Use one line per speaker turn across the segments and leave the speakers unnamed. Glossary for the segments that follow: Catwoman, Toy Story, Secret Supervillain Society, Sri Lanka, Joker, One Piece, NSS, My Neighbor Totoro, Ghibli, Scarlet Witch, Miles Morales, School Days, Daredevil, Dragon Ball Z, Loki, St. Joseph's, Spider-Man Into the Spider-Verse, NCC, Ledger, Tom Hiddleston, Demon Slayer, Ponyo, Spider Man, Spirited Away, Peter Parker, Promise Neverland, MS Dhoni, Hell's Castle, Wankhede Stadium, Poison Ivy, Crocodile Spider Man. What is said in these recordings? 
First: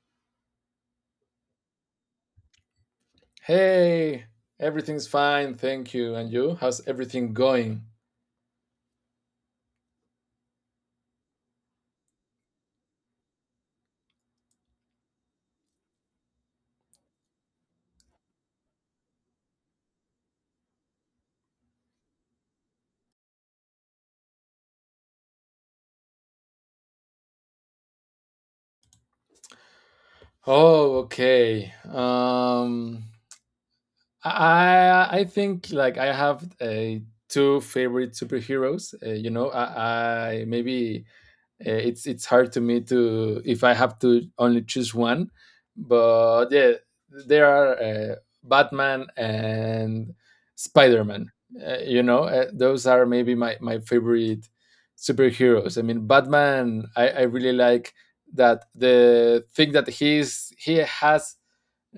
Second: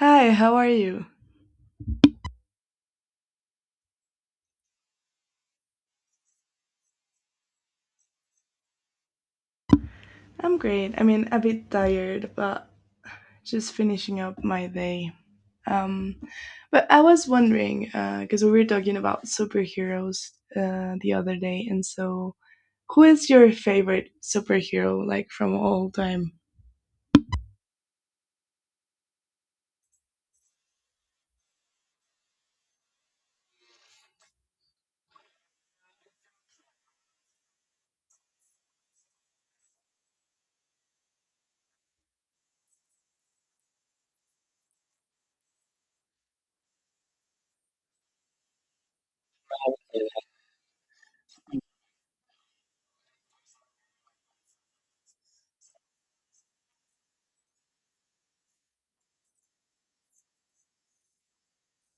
Hi, how are you?
Hey, everything's fine, thank you. And you? How's everything going?
I'm great. I mean, a bit tired, but just finishing up my day. Um, but I was wondering, because we were talking about superheroes the other day, and so who is your favorite superhero, like from all time?
Oh, okay. I think like I have a two favorite superheroes. You know, I maybe It's hard to me to if I have to only choose one, but yeah, there are Batman and Spider Man. Those are maybe my favorite superheroes. I mean, Batman. I really like that the thing that he has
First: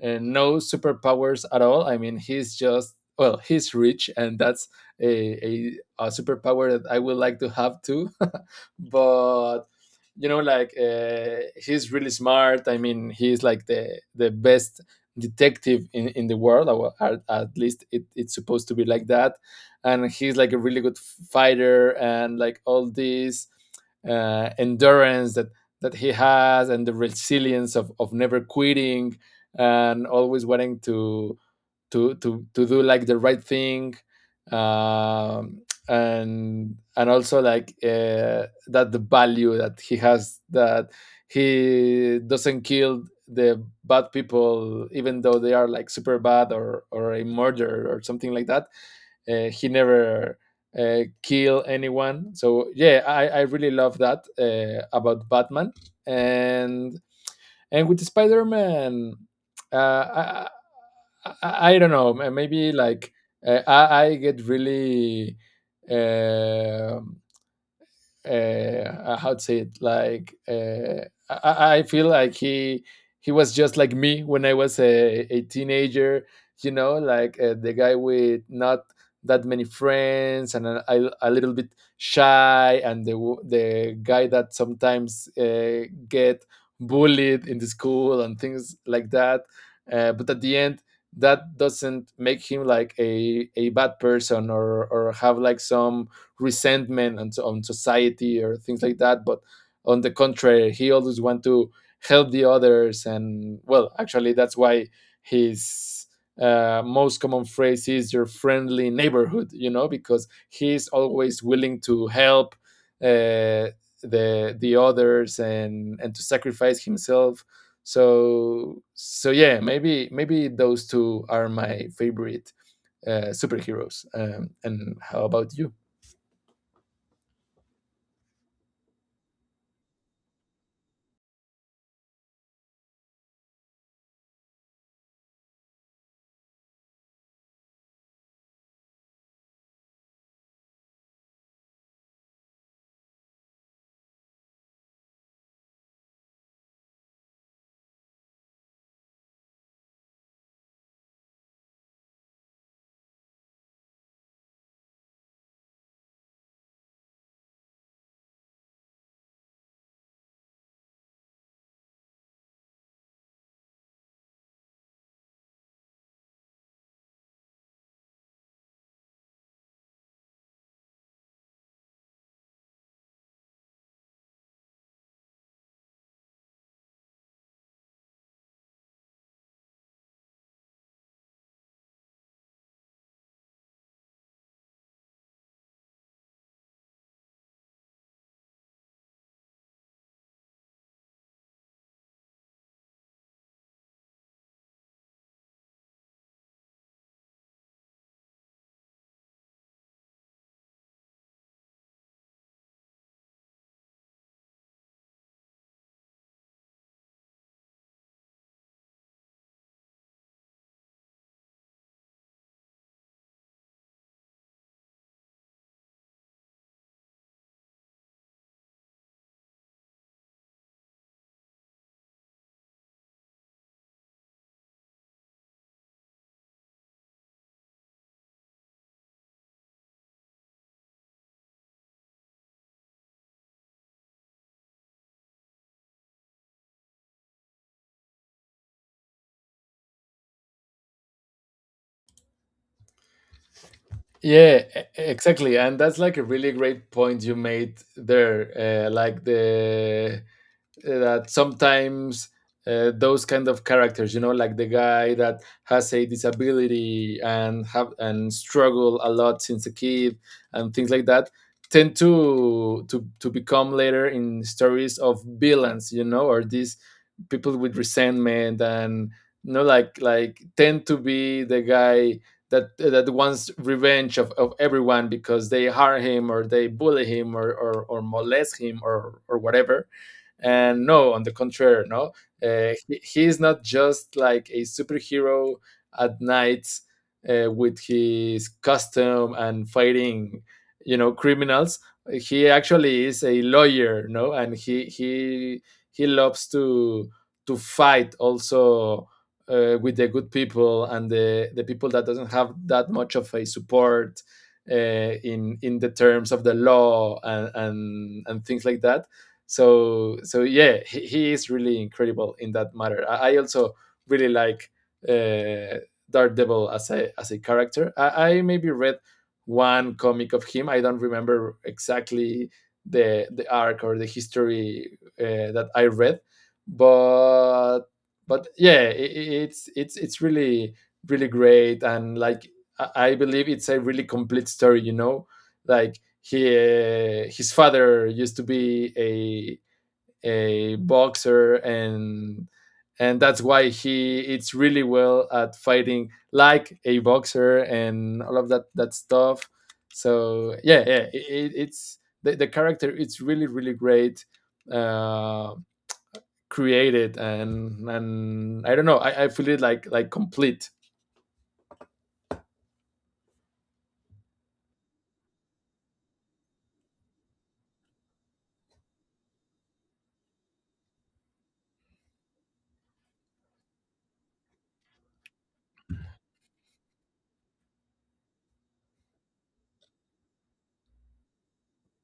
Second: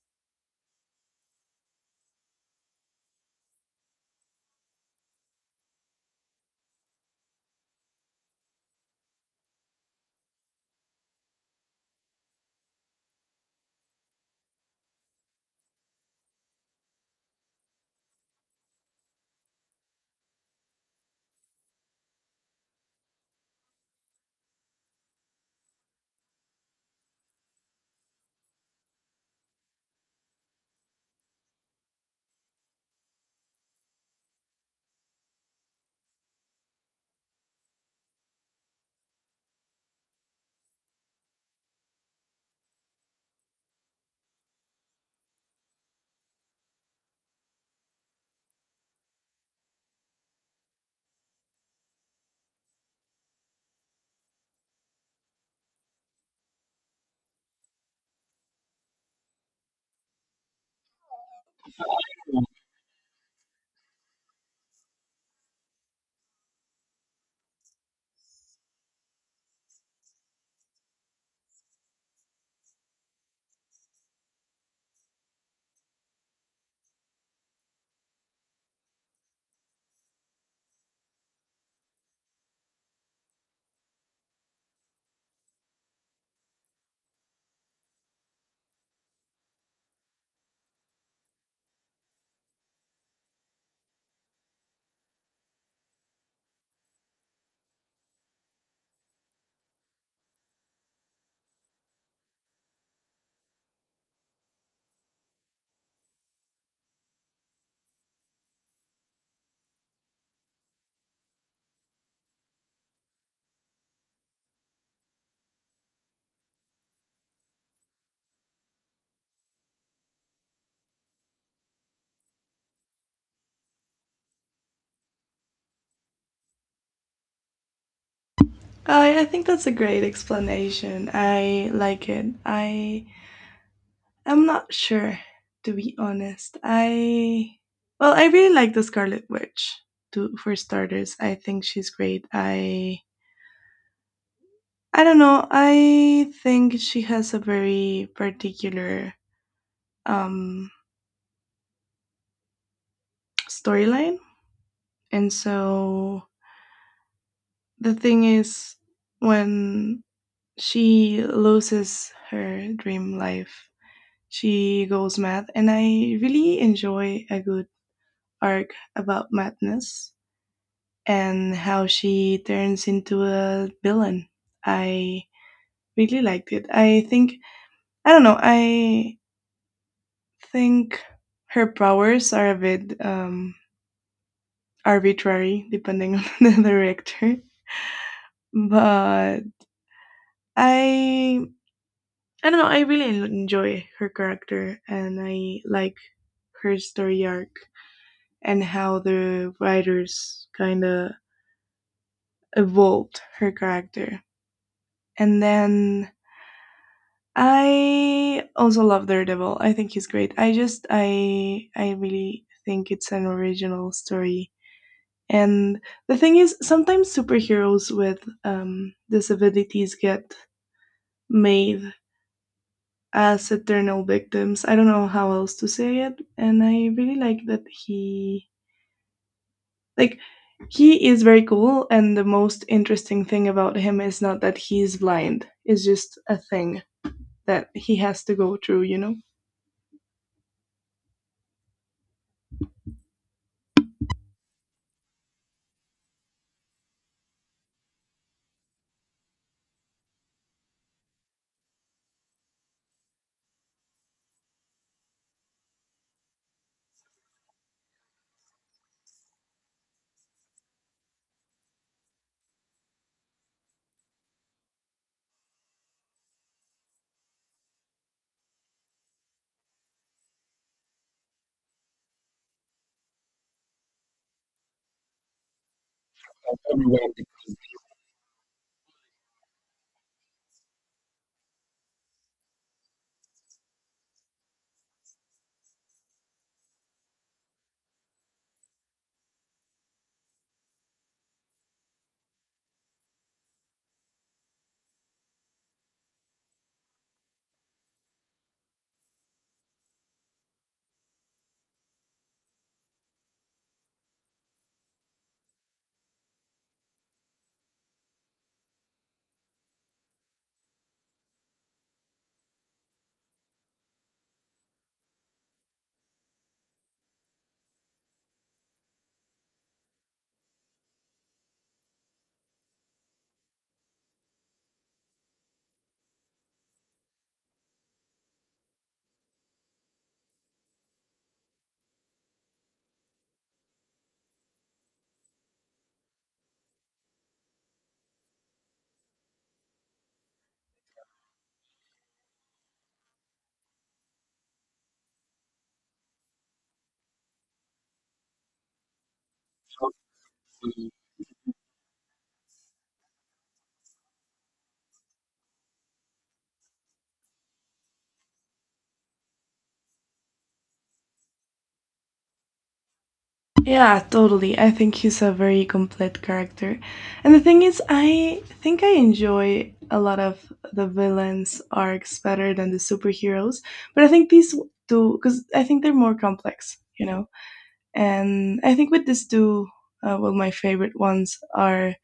no superpowers at all. I mean, he's just well, he's rich, and that's a, a, a superpower that I would like to have too. But you know like he's really smart. I mean, he's like the best detective in the world, or at least it's supposed to be like that. And he's like a really good fighter, and like all this endurance that he has, and the resilience of never quitting, and always wanting to do like the right thing. um and also like that the value that he has, that he doesn't kill the bad people, even though they are like super bad, or a murderer or something like that. He never kill anyone, so yeah, I really love that about Batman. and and with Spider Man, uh, I, I don't know. Maybe like I get really. um how to say it? Like I feel like he was just like me when I was a teenager. You know, like the guy with not that many friends and a little bit shy, and the guy that sometimes get bullied in the school and things like that. But at the end, that doesn't make him like a bad person, or have like some resentment on society or things like that. But on the contrary, he always wants to help the others. And well, actually, that's why his most common phrase is "your friendly neighborhood," you know, because he's always willing to help uh, the others, and to sacrifice himself. Yeah, maybe maybe those two are my favorite superheroes. And how about you?
I think that's a great explanation. I like it. I'm not sure, to be honest. I well, I really like the Scarlet Witch. To, for starters, I think she's great. I don't know. I think she has a very particular um, storyline. And so the thing is, when she loses her dream life, she goes mad. And I really enjoy a good arc about madness and how she turns into a villain. I really liked it. I think, I don't know, I think her powers are a bit arbitrary depending on the director, but I I don't know. I really enjoy her character, and I like her story arc and how the writers kind of evolved her character. And then I also love Daredevil. I think he's great. I just I really think it's an original story. And the thing is, sometimes superheroes with disabilities get made as eternal victims. I don't know how else to say it. And I really like that he, like, he is very cool. And the most interesting thing about him is not that he's blind, it's just a thing that he has to go through, you know?
Yeah, exactly. And that's like a really great point you made there. Like the that sometimes those kind of characters, you know, like the guy that has a disability and have and struggle a lot since a kid and things like that, tend to become later in stories of villains, you know, or these people with resentment. And you know, like tend to be the guy that wants revenge of everyone, because they harm him, or they bully him, or or molest him, or whatever. And no, on the contrary, no, he is not just like a superhero at night with his costume and fighting, you know, criminals. He actually is a lawyer, no, and he loves to fight also with the good people and the people that doesn't have that much of a support in the terms of the law and things like that. Yeah, he is really incredible in that matter. I also really like uh Daredevil as a character. I maybe read one comic of him. I don't remember exactly the arc or the history that I read. But but yeah, I it's really really great. And like, I believe it's a really complete story, you know. Like he his father used to be a boxer, and that's why he it's really well at fighting like a boxer and all of that stuff. It's the character. It's really really great uh created. And I don't know, I feel it like complete.
Yeah, totally. I think he's a very complete character. And the thing is, I think I enjoy a lot of the villains' arcs better than the superheroes. But I think these two, because I think they're more complex, you know? And I think with these two, well, my favorite ones are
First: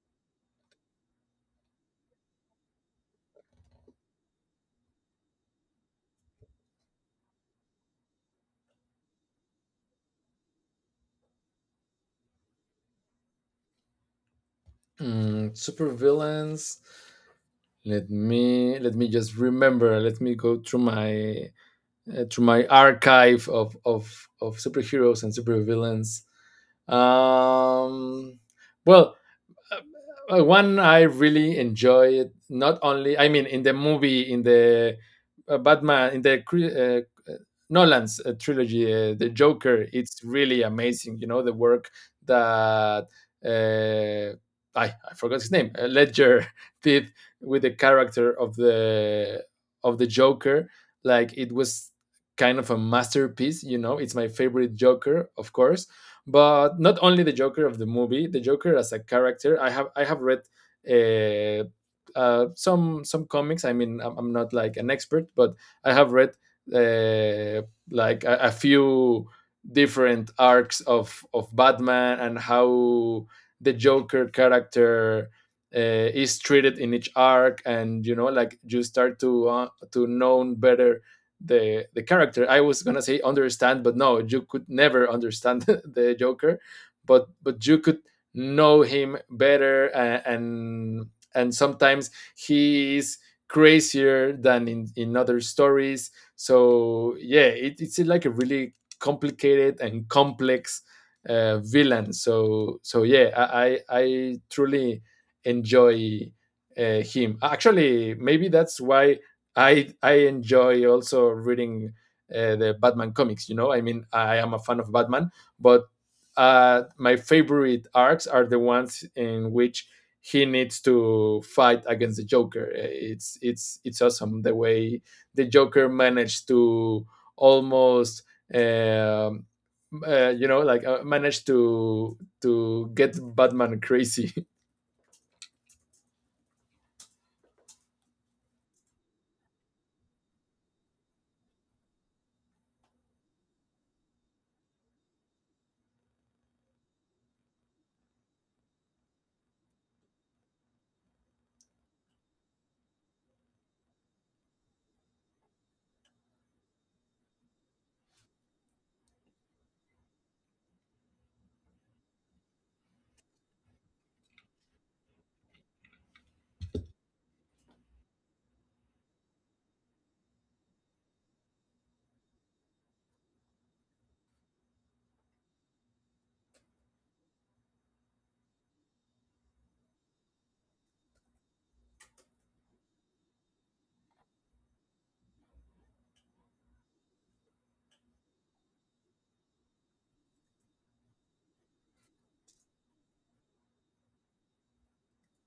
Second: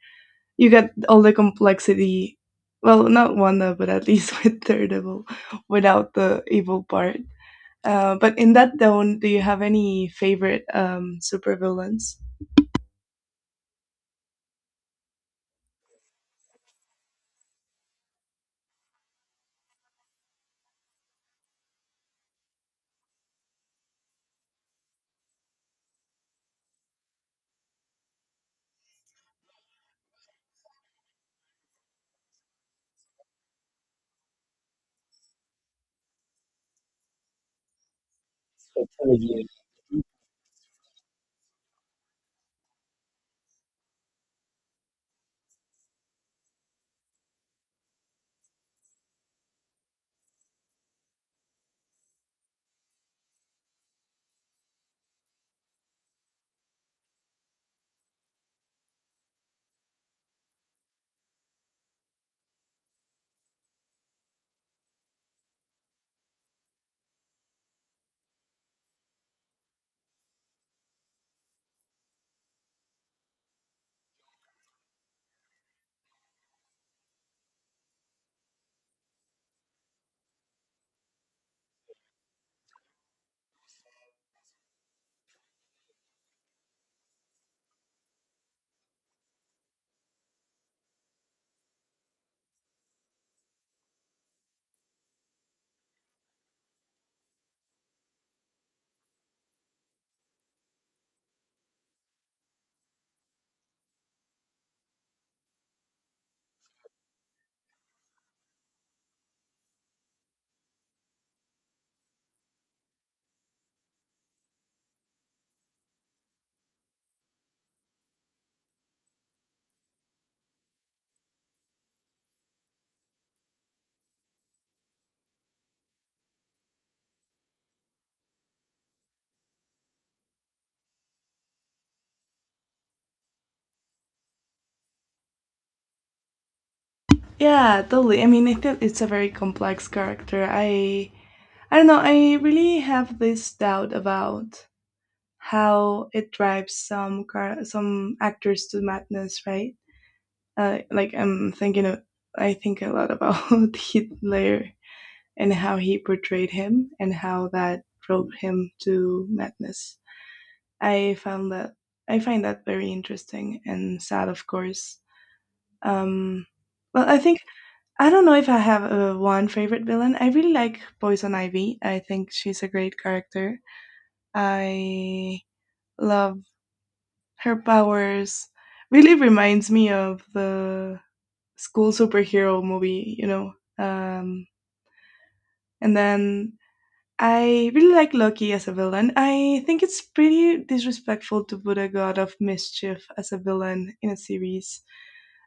you get all the complexity. Well, not Wanda, but at least with Daredevil, without the evil part. But in that tone, do you have any favorite supervillains?
Mm, super villains. Let me just remember. Let me go through my archive of superheroes and supervillains. Um, well, one I really enjoy it. Not only, I mean, in the movie, in the Batman, in the uh, Nolan's trilogy, the
Yeah.
Joker. It's really amazing. You know the work that uh, I forgot his name. Ledger did with the character of the Joker. Like it was kind of a masterpiece. You know, it's my favorite Joker, of course. But not only the Joker of the movie, the Joker as a character. I have read uh, some comics. I mean, I'm not like an expert, but I have read uh, like a few different arcs of Batman and how the Joker character is treated in each arc. And you know, like you start to know better the character. I was gonna say understand, but no, you could never understand the Joker, but you could know him better. And sometimes he is crazier than in other stories. So yeah, it, it's like a really complicated and complex villain. Yeah, I truly enjoy him. Actually, maybe that's why I enjoy also reading the Batman comics. You know, I mean, I am a fan of Batman, but my favorite arcs are the ones in which he needs to fight against the Joker. It's awesome the way the Joker managed to almost. Um, you know, like managed to get Batman crazy.
Yeah, totally. I mean, I, think it's a very complex character. I don't know. I really have this doubt about how it drives some car some actors to madness, right? Like I'm thinking of, I think a lot about Hitler and how he portrayed him and how that drove him to madness. I found that I find that very interesting and sad, of course. Um, well, I think I don't know if I have one favorite villain. I really like Poison Ivy. I think she's a great character. I love her powers. Really reminds me of the school superhero movie, you know. Um, and then I really like Loki as a villain. I think it's pretty disrespectful to put a god of mischief as a villain in a series.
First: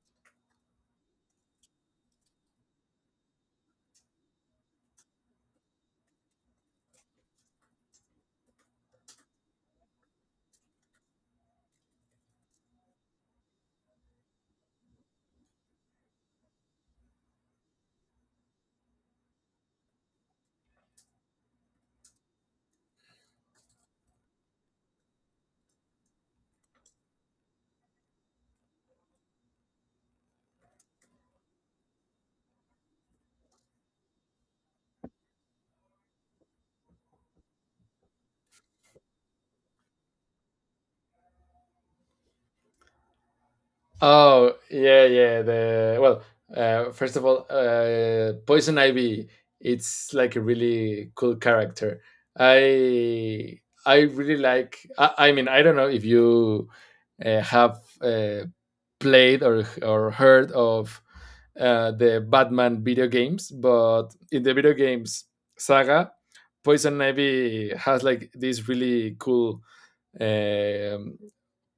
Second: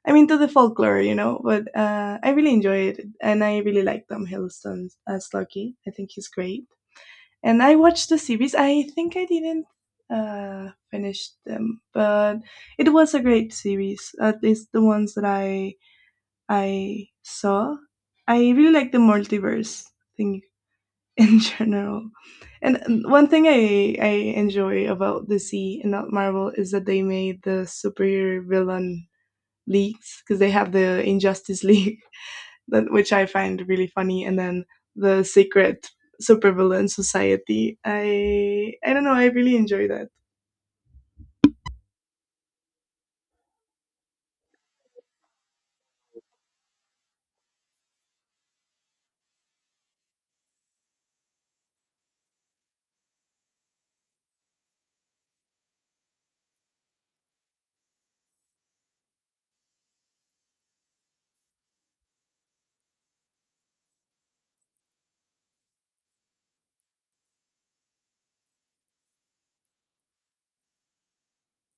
I'm into the folklore, you know, but I really enjoy it, and I really like Tom Hiddleston as Loki. I think he's great. And I watched the series. I think I didn't finish them, but it was a great series. At least the ones that I saw. I really like the multiverse thing in general. And one thing I enjoy about DC and not Marvel is that they made the superhero villain leagues because they have the Injustice League, which I find really funny, and then the Secret Supervillain Society. I don't know. I really enjoy that.
Oh, yeah, yeah. The well, first of all, Poison Ivy. It's like a really cool character. I I really like. I mean, I don't know if you have played or heard of the Batman video games. But in the video games saga, Poison Ivy has like this really cool um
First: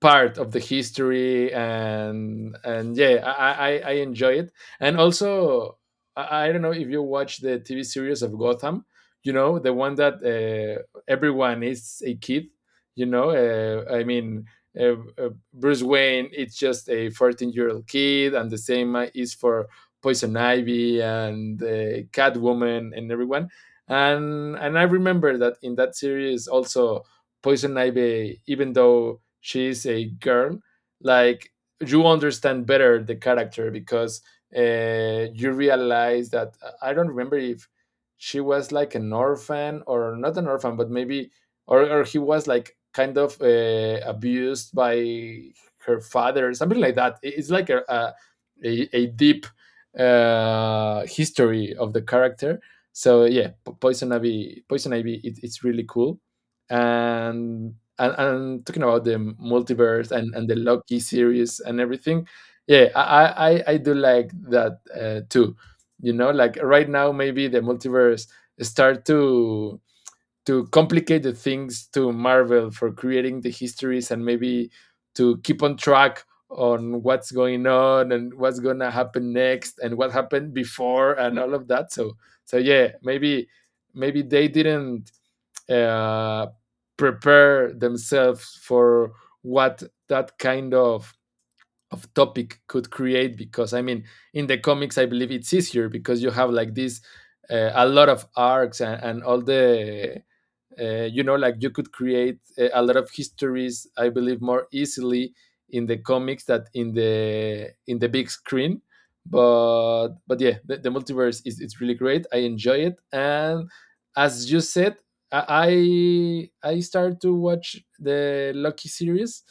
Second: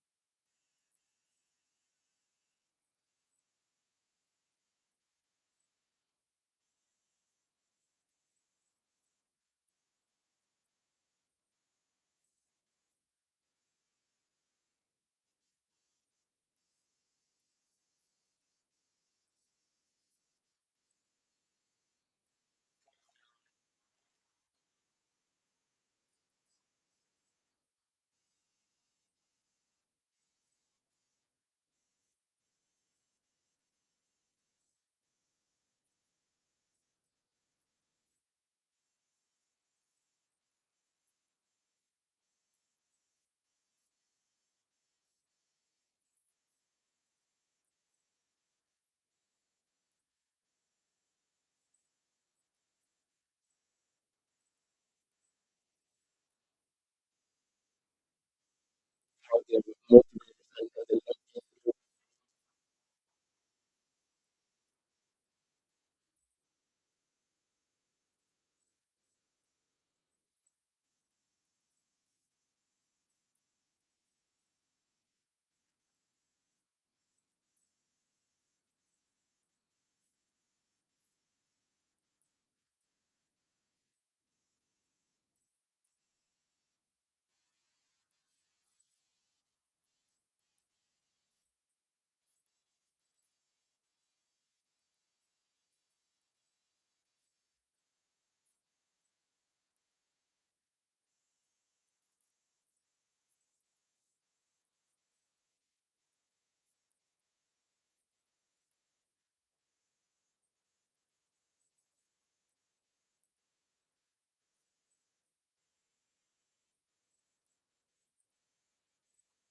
part of the history. And yeah, I enjoy it. And also, I don't know if you watch the TV series of Gotham, you know, the one that everyone is a kid. You know, uh, Bruce Wayne, it's just a 14-year-old year old kid, and the same is for Poison Ivy and Catwoman and everyone. And I remember that in that series also Poison Ivy, even though she is a girl, like, you understand better the character, because you realize that I don't remember if she was like an orphan or not an orphan, but maybe or he was like kind of abused by her father, something like that. It's like a a deep history of the character. So yeah, Poison Ivy, it's really cool. And talking about the multiverse, and the Loki series and everything, yeah, I do like that too. You know, like right now maybe the multiverse start to complicate the things to Marvel for creating the histories. And maybe to keep on track on what's going on and what's gonna happen next and what happened before and all of that. Yeah, maybe maybe they didn't uh, prepare themselves for what that kind of topic could create. Because I mean, in the comics, I believe it's easier, because you have like this a lot of arcs, and all the you know, like you could create lot of histories, I believe, more easily in the comics that in the big screen. But yeah, the multiverse is it's really great. I enjoy it. And as you said, i I started to watch the Loki series.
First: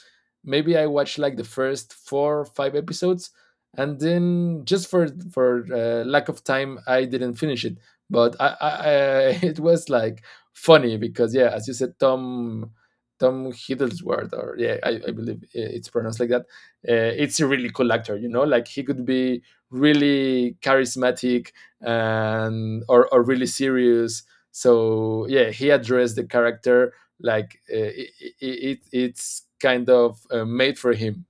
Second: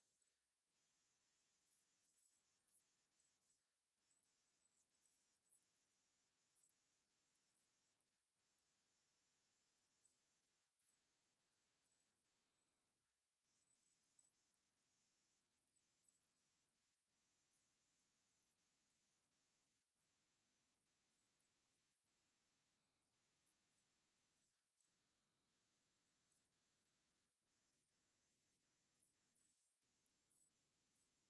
Maybe I watched like the first four or five episodes, and then just for lack of time, I didn't finish it. But I It was like funny because yeah, as you said, Tom Hiddlesworth, or yeah, I believe it's pronounced like that. It's a really cool actor, you know. Like he could be really charismatic and or really serious. So yeah, he addressed the character like it's kind of made for him.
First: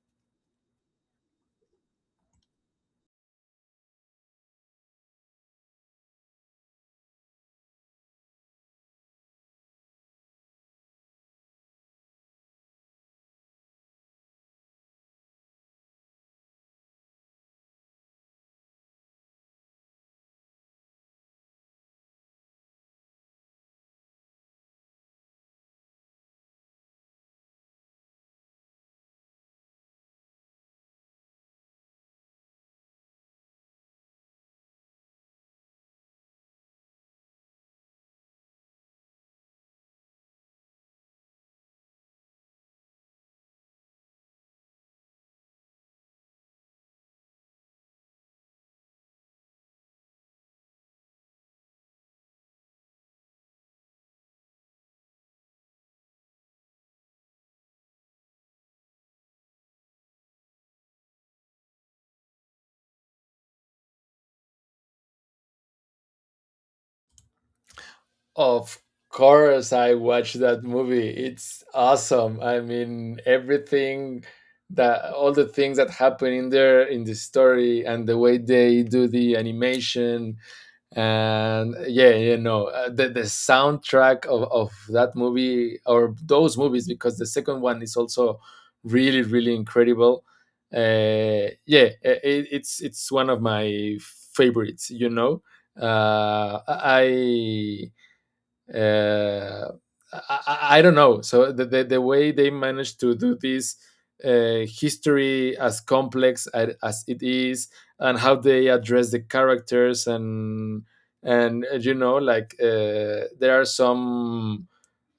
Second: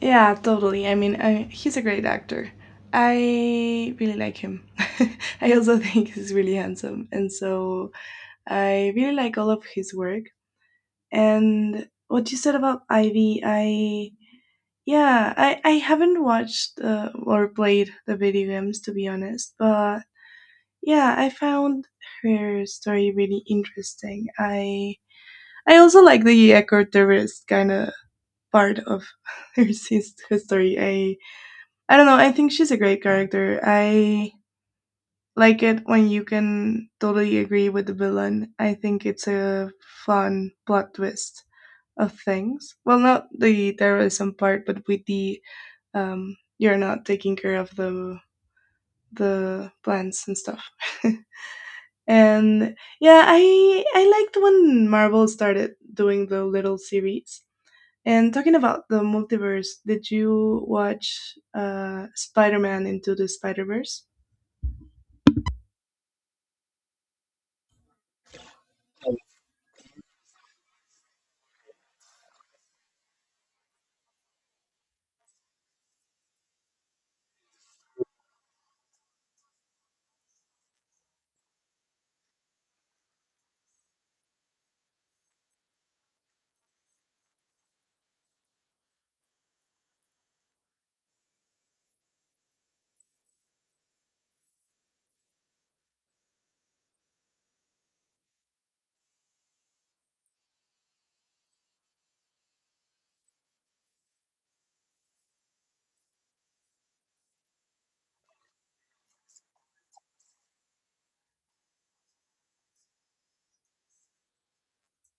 Yeah, totally. I mean, I, he's a great actor. I really like him. I also think he's really handsome, and so I really like all of his work. And what you said about Ivy, I yeah, I haven't watched or played the video games to be honest, but yeah, I found her story really interesting. I also like the eco-terrorist kind of part of her, sis- her story. I don't know. I think she's a great character. I like it when you can totally agree with the villain. I think it's a fun plot twist of things. Well, not the terrorism part, but with the you're not taking care of the plants and stuff. And yeah, I liked when Marvel started doing the little series. And talking about the multiverse, did you watch Spider-Man Into the Spider-Verse?
Of course, I watched that movie. It's awesome. I mean, everything that all the things that happen in there in the story, and the way they do the animation. And yeah, you know, the soundtrack of that movie, or those movies, because the second one is also really really incredible. Yeah, it's one of my favorites. You know, uh, I uh, don't know. So the way they managed to do this history as complex as it is, and how they address the characters, and there are some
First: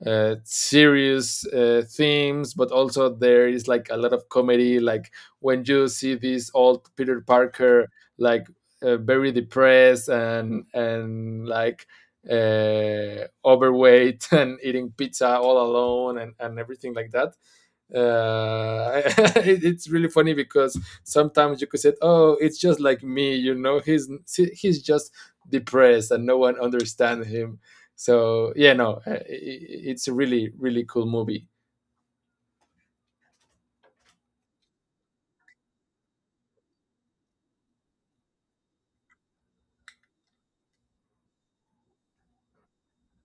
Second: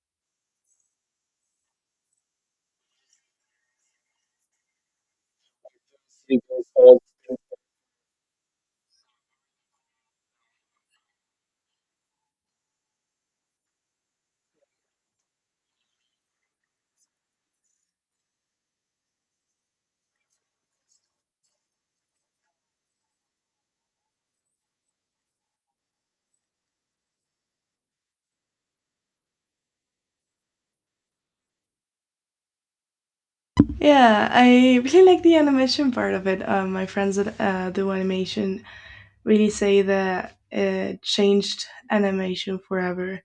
serious themes, but also there is like a lot of comedy. Like when you see this old Peter Parker, like very depressed and like overweight and eating pizza all alone and everything like that uh, it's really funny because sometimes you could say, "Oh, it's just like me," he's just depressed and no one understands him. So yeah, no, it's a really really cool movie.
Yeah, I really like the animation part of it. My friends that do animation really say that it changed animation forever,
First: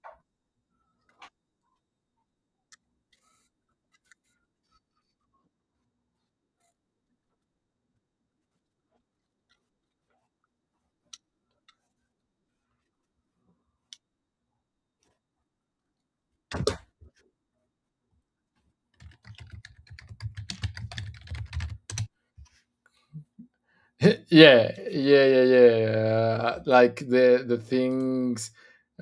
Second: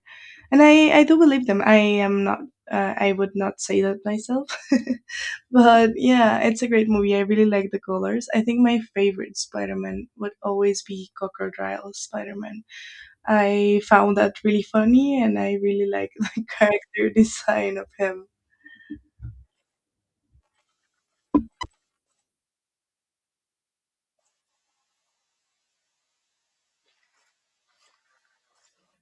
and I do believe them. I am not. I would not say that myself. But yeah, it's a great movie. I really like the colors. I think my favorite Spider Man would always be Crocodile Spider Man. I found that really funny and I really like the character design of him.
Yeah, like the things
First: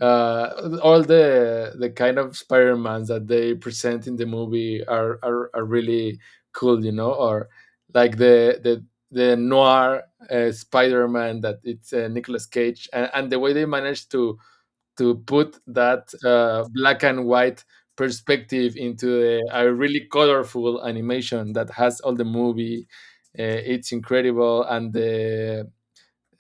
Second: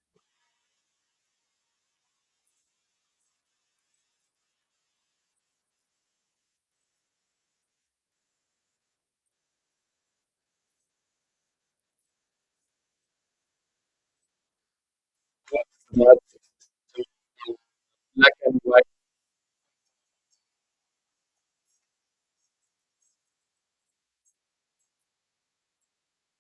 all the kind of spider-mans that they present in the movie are really cool, you know, or like the noir spider-man that it's nicholas cage, and the way they managed to put that
That
black and white
black and
perspective
white.
into a really colorful animation that has all the movie. It's incredible, and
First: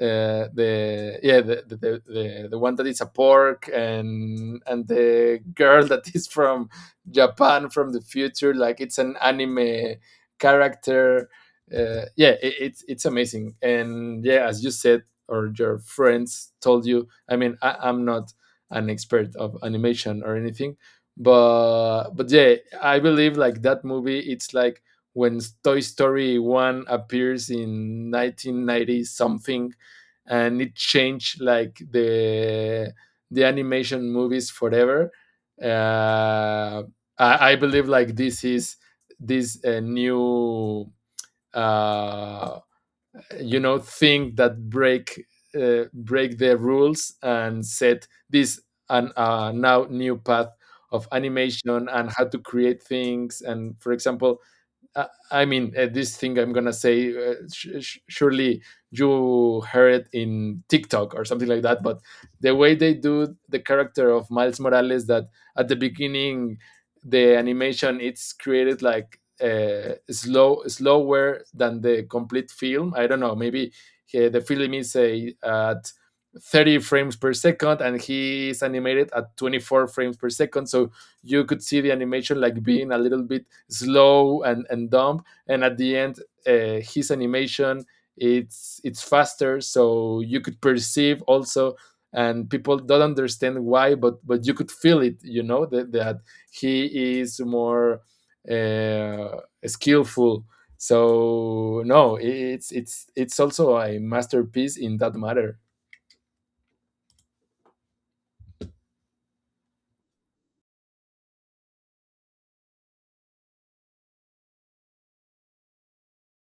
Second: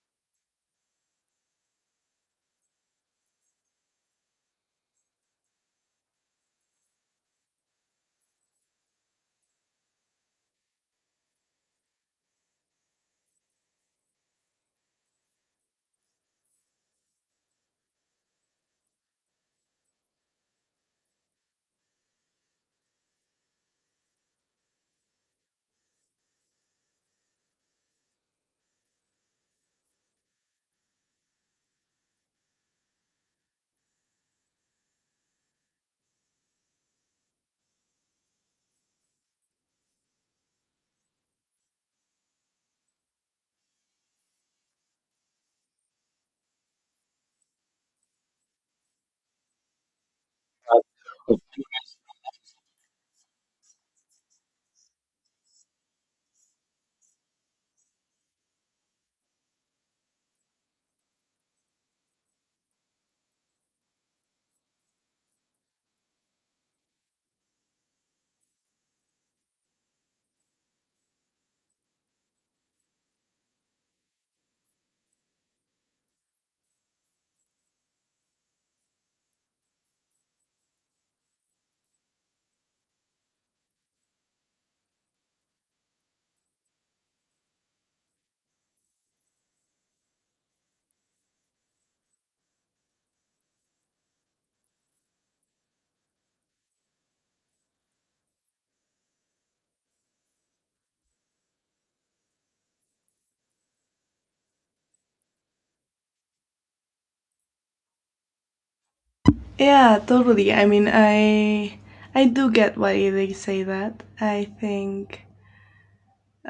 the yeah the one that is a pork and the girl that is from Japan from the future like it's an anime character. It's amazing, and yeah, as you said or your friends told you, I mean, I'm not an expert of animation or anything, but yeah, I believe like that movie it's like when Toy Story 1 appears in 1990 something and it changed like the animation movies forever. Uh, I believe like this is this new uh, thing that break the rules and set this an now new path of animation and how to create things. And for example, this thing I'm gonna say, surely you heard it in TikTok or something like that. But the way they do the character of Miles Morales, that at the beginning, the animation it's created like slow, slower than the complete film. I don't know. Maybe the film is at 30 frames per second, and he is animated at 24 frames per second. So you could see the animation like being a little bit slow and dumb, and at the end his animation it's faster, so you could perceive also, and people don't understand why, but you could feel it, you know, that he is more uh, skillful. So no, it's it's also a masterpiece in that matter.
Yeah, totally. I mean, I do get why they say that. I think,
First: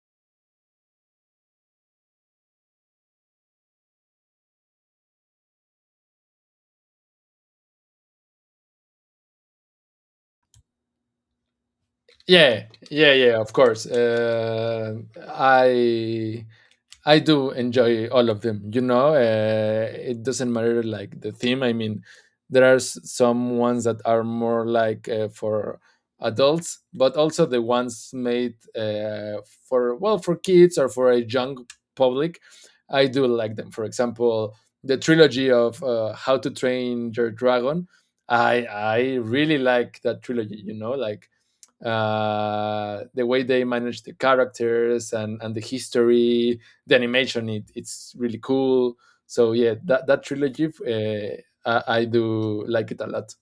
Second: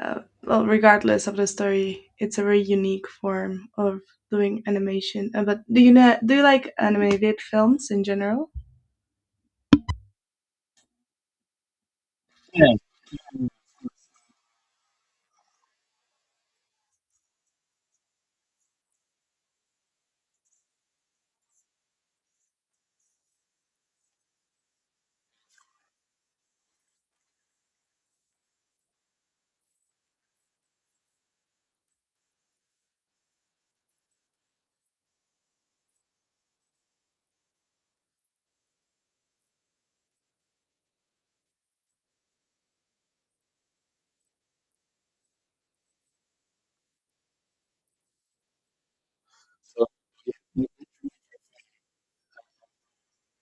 well, regardless of the story, it's a very unique form of doing animation. But do you know, do you like animated films in general?
Yeah, yeah, yeah. Of course, I I do enjoy all of them. You know, it doesn't matter like the theme. I mean, there are some ones that are more like for adults, but also the ones made for, well, for kids or for a young public. I do like them. For example, the trilogy of How to Train Your Dragon. I really like that trilogy. You know, like the way they manage the characters, and the history, the animation, it's really cool. So yeah, that trilogy, I do like it a lot.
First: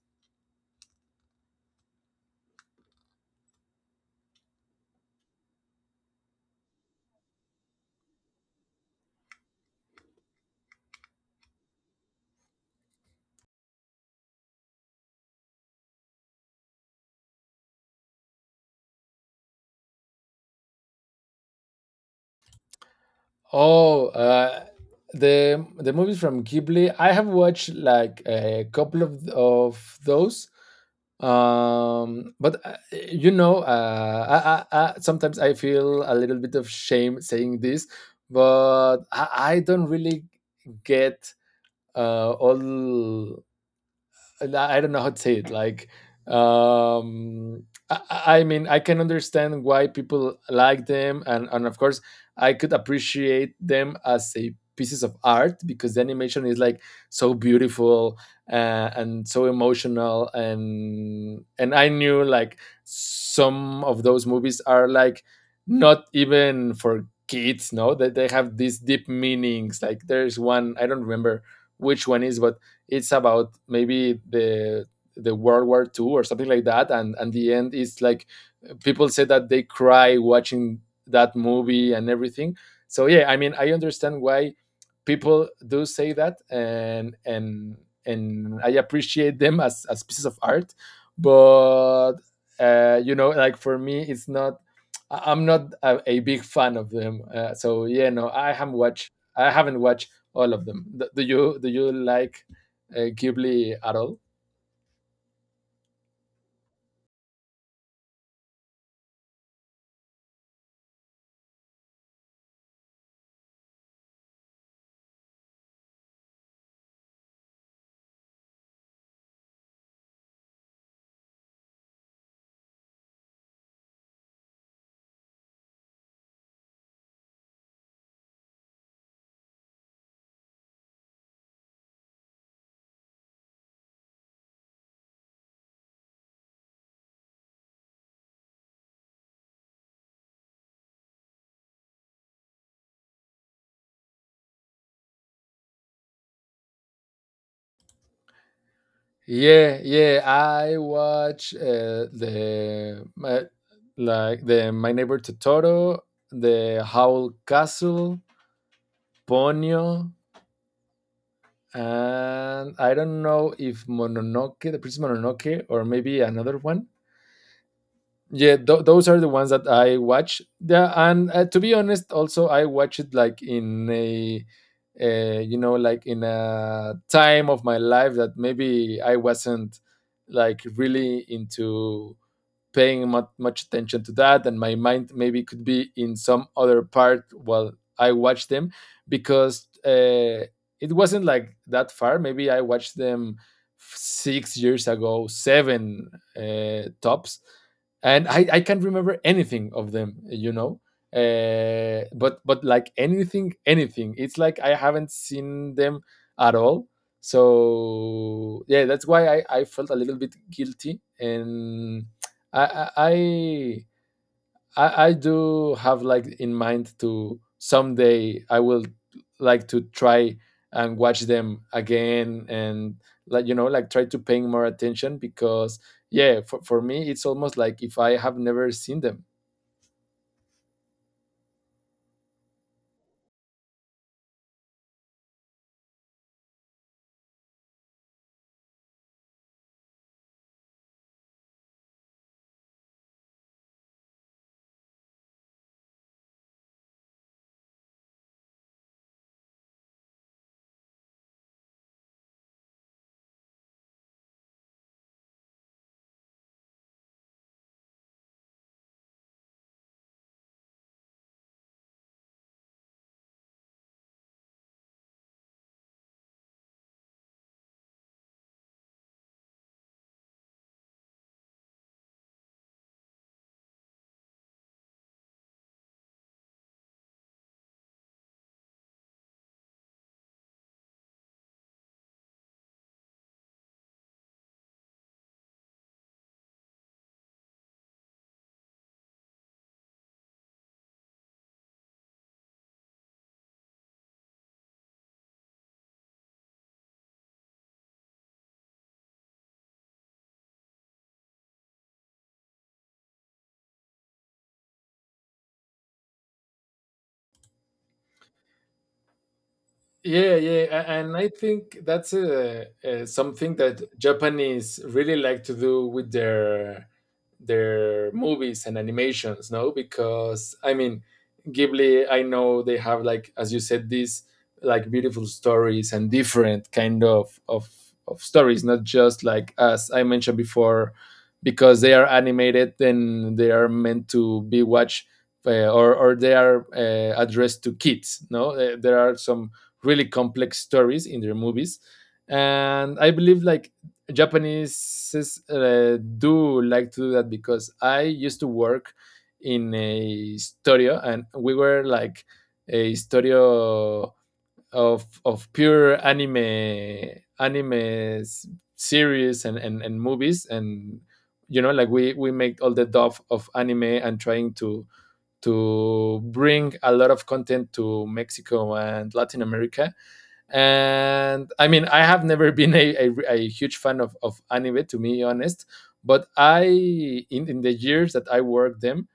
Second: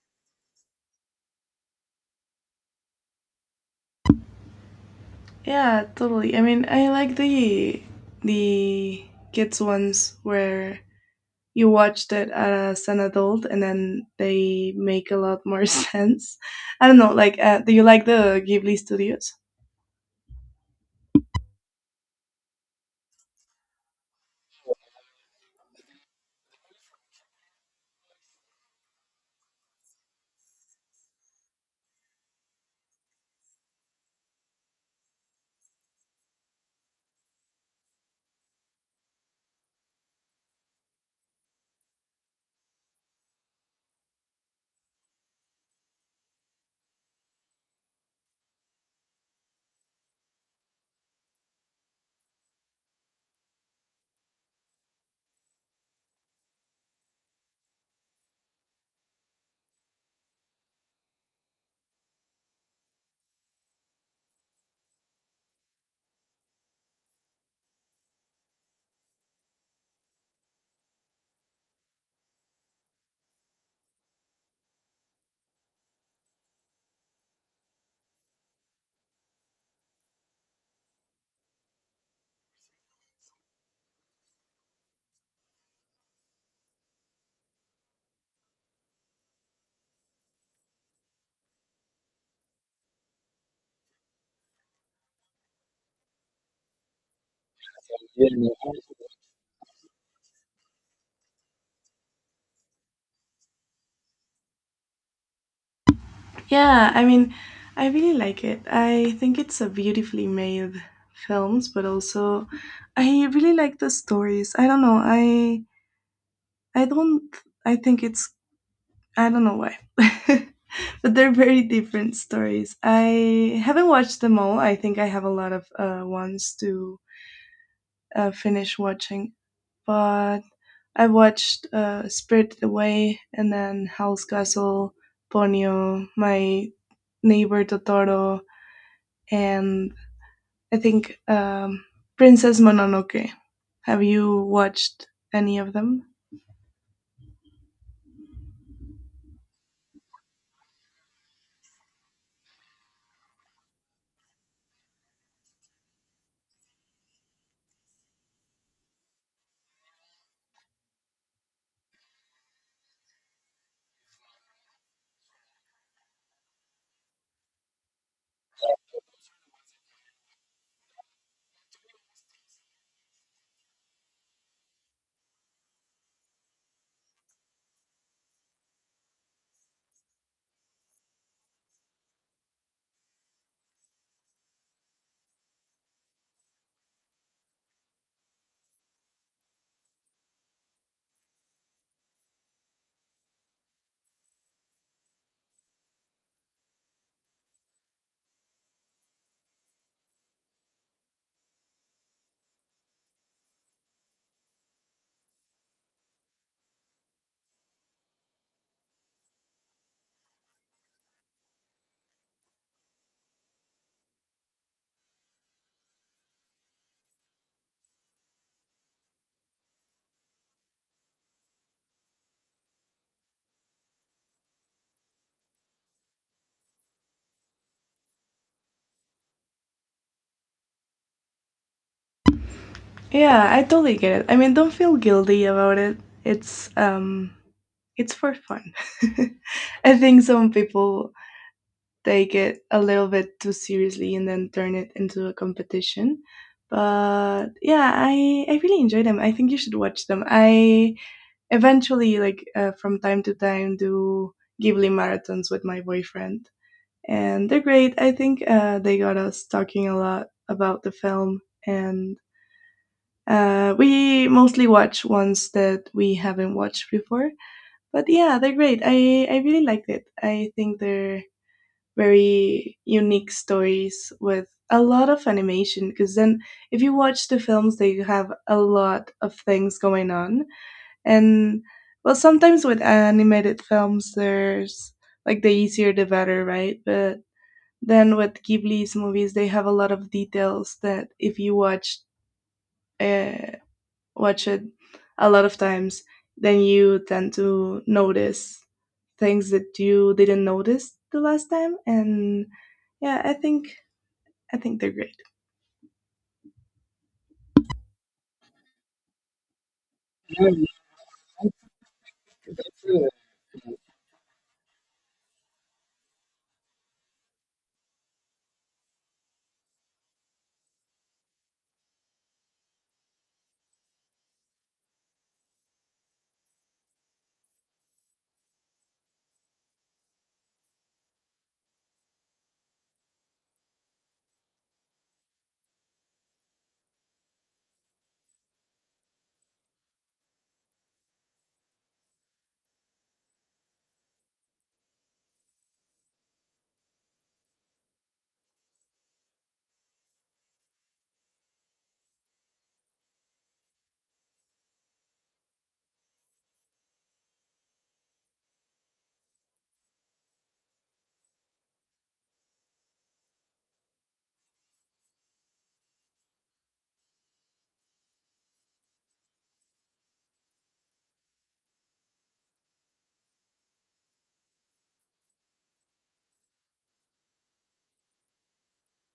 Yeah, totally. I mean, I like the kids ones where you watched it as an adult and then they make a lot more sense. I don't know, like do you like the Ghibli studios?
Oh, the movies from Ghibli, I have watched like a couple of those. But you know, I sometimes I feel a little bit of shame saying this, but I don't really get all I don't know how to say it. Like, um, I mean, I can understand why people like them, and of course, I could appreciate them as a pieces of art because the animation is like so beautiful and so emotional, and I knew like some of those movies are like not even for kids, no, that they have these deep meanings. Like there's one, I don't remember which one is, but it's about maybe the World War Two or something like that, and the end is like people say that they cry watching that movie and everything. So yeah, I mean, I understand why people do say that, and I appreciate them as pieces of art, but you know, like for me, it's not. I'm not a big fan of them. So yeah,
Yeah,
no, I haven't
no,
watched. I haven't watched all of them. Do you like Ghibli at all?
yeah, I mean, I really like it. I think it's a beautifully made films, but also I really like the stories. I don't know. I don't I think it's I don't know why. But they're very different stories. I haven't watched them all. I think I have a lot of ones to finish watching. But I watched Spirited Away and then Hell's Castle, Ponyo, My Neighbor Totoro, and I think Princess Mononoke. Have you watched any of them?
Yeah, yeah. I watch like the My Neighbor Totoro, the Howl Castle, Ponyo, and I don't know if Mononoke, the Princess Mononoke, or maybe another one. Yeah, those are the ones that I watch. Yeah, and to be honest, also I watch it like in a like in a time of my life that maybe I wasn't like really into paying much attention to that, and my mind maybe could be in some other part while I watched them, because it wasn't like that far. Maybe I watched them 6 years ago, seven tops, and I can't remember anything of them, you know, but like anything anything, it's like I haven't seen them at all. So yeah, that's why I felt a little bit guilty, and I I I I do have like in mind to someday I will like to try and watch them again, and like, you know, like try to paying more attention, because yeah, for me it's almost like if I have never seen them.
Yeah, I totally get it. I mean, don't feel guilty about it. It's it's for fun. I think some people take it a little bit too seriously and then turn it into a competition. But yeah, I really enjoy them. I think you should watch them. I eventually like from time to time do Ghibli marathons with my boyfriend, and they're great. I think they got us talking a lot about the film, and we mostly watch ones that we haven't watched before, but yeah, they're great. I really liked it. I think they're very unique stories with a lot of animation because then if you watch the films they have a lot of things going on, and well, sometimes with animated films there's like the easier the better, right? But then with Ghibli's movies they have a lot of details that if you watch uh, watch it a lot of times then you tend to notice things that you didn't notice the last time, and yeah, I think I think they're great.
Yeah,
Yeah,
yeah,
me,
and I think that's something that Japanese really like to do with their movies and animations, no? Because I mean, Ghibli, I know they have like, as you said, these like beautiful stories and different kind of stories, not just like as I mentioned before, because they are animated, then they are meant to be watched or they are addressed to kids, no? There are some really complex stories in their movies, and I believe like japanese do like to do that, because I used to work in a studio, and we were like a studio of pure anime anime series, and movies, and you know, like we make all the stuff of anime and trying to bring a lot of content to mexico and latin america. And I mean, I have never been a huge fan of anime, to be honest, but I in the years that I worked them,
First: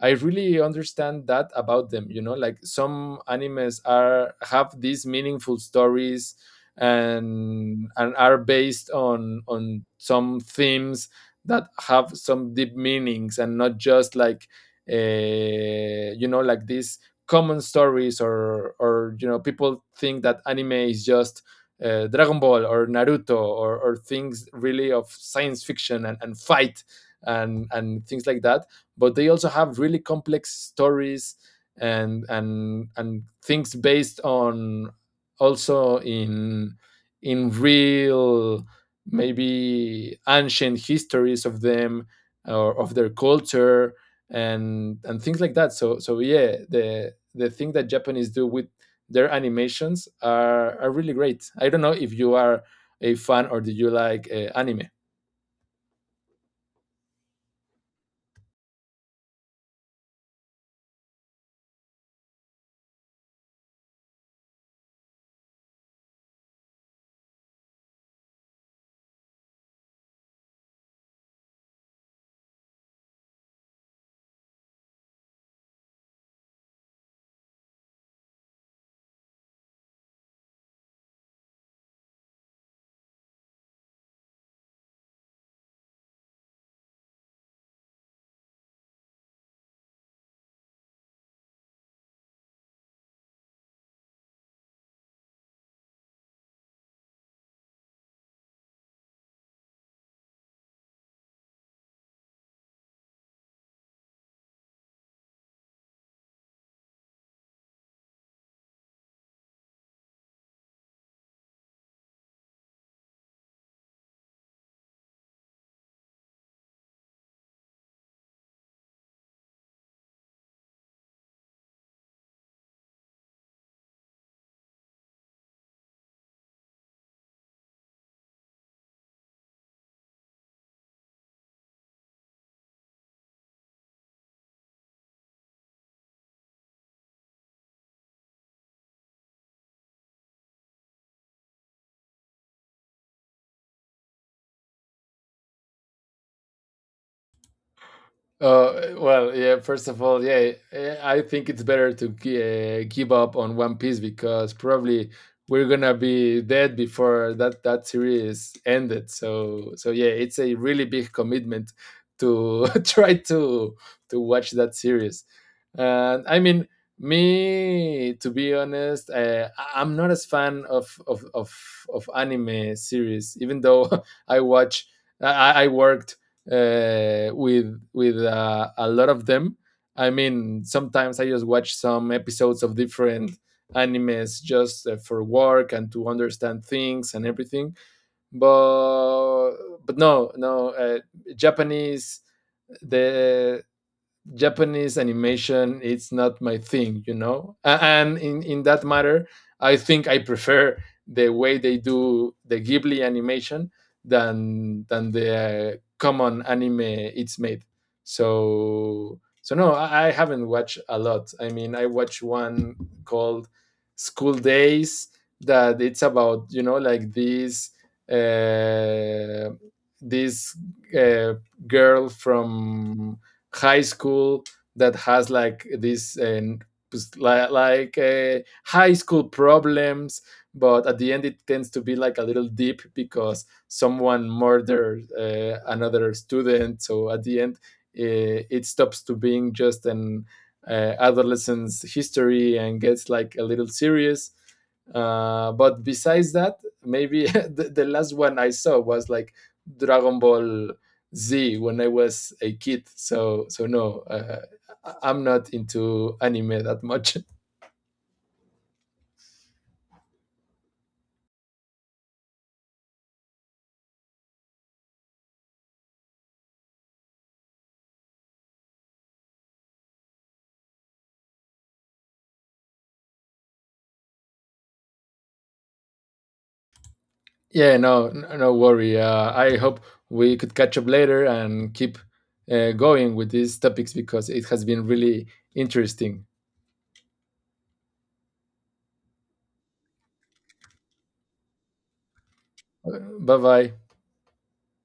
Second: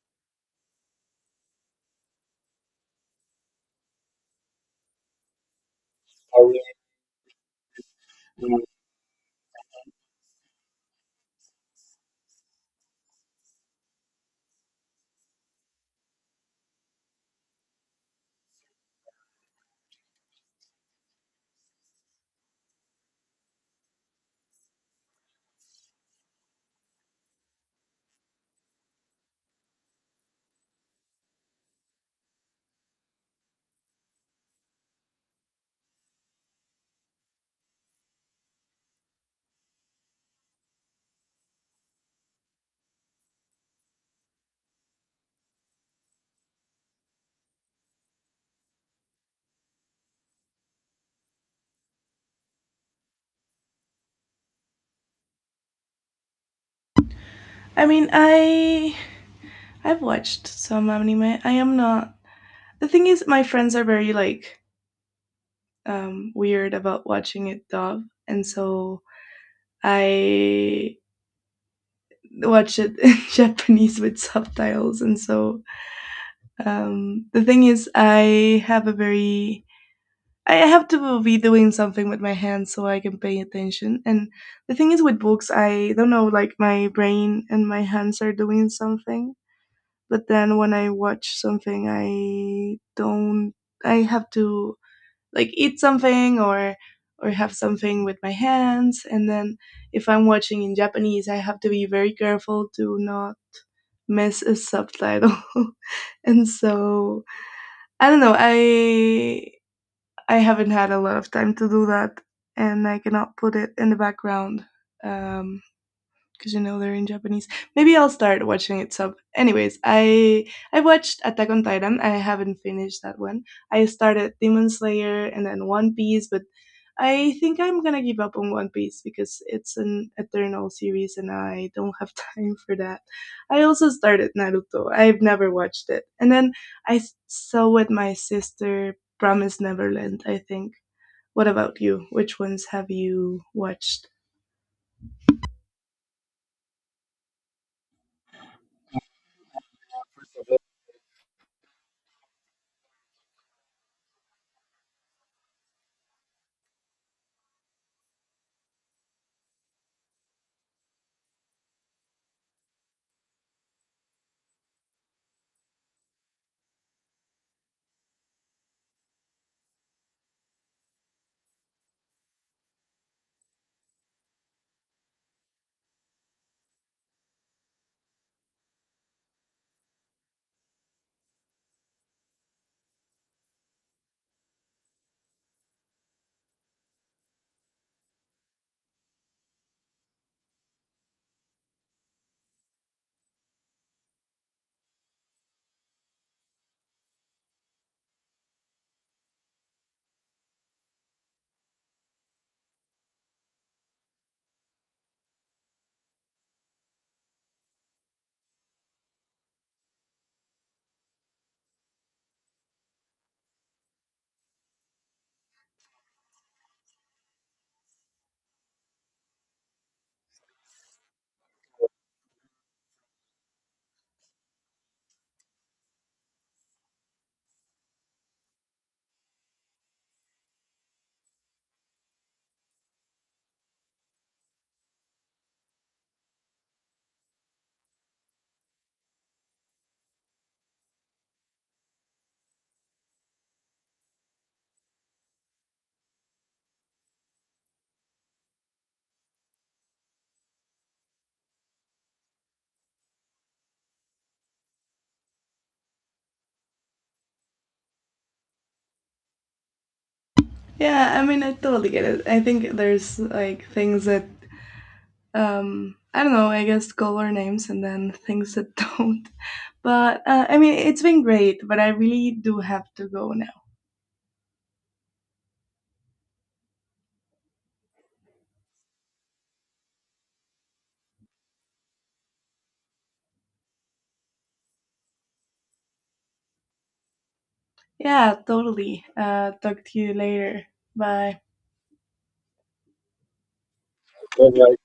I really understand that about them, you know, like some animes are have these meaningful stories, and are based on some themes that have some deep meanings, and not just like this common stories, or, you know, people think that anime is just Dragon Ball or Naruto, or things really of science fiction, and fight, and things like that. But they also have really complex stories, and things based on also in real maybe ancient histories of them or of their culture and things like that. So so yeah, the thing that Japanese do with their animations are really great. I don't know if you are a fan, or do you like anime.
I mean, I I've watched some anime. I am not the thing is my friends are very like weird about watching it dub, and so I watch it in Japanese with subtitles, and so the thing is I have a very I have to be doing something with my hands so I can pay attention. And the thing is with books, I don't know, like my brain and my hands are doing something, but then when I watch something, I don't I have to like eat something or have something with my hands, and then if I'm watching in Japanese, I have to be very careful to not miss a subtitle. And so I don't know, I haven't had a lot of time to do that, and I cannot put it in the background. Um, because you know they're in Japanese. Maybe I'll start watching it sub. Anyways, I watched Attack on Titan. I haven't finished that one. I started Demon Slayer and then One Piece, but I think I'm gonna give up on One Piece because it's an eternal series and I don't have time for that. I also started Naruto. I've never watched it, and then I saw with my sister Promise Neverland. I think. What about you? Which ones have you watched?
Yeah. First of all, yeah, I think it's better to give up on One Piece, because probably we're gonna be dead before that series ended. So, so yeah, it's a really big commitment to try to watch that series. And I mean, me, to be honest, I- I'm not as fan of anime series, even though I watch. I worked with a lot of them. I mean, sometimes I just watch some episodes of different animes just for work and to understand things and everything. But but no, no, Japanese the Japanese animation it's not my thing, you know. And in that matter, I think I prefer the way they do the Ghibli animation than the common anime it's made. So so no, I haven't watched a lot. I mean, I watched one called School Days, that it's about, you know, like these uh, this uh, girl from high school that has like this like, like uh, high school problems, but at the end it tends to be like a little deep because someone murdered another student. So at the end it stops to being just an adolescence history, and gets like a little serious. But besides that, maybe the last one I saw was like Dragon Ball Z when I was a kid. So so no, I'm not into anime that much.
Yeah, I mean, I totally get it. I think there's like things that I don't know, I guess color names and then things that don't. But I mean, it's been great, but I really do have to go now.
yeah, no, no worry. I hope we could catch up later and keep going with these topics, because it has been really interesting.
Yeah, totally. Talk to you later.
Bye bye.
Bye.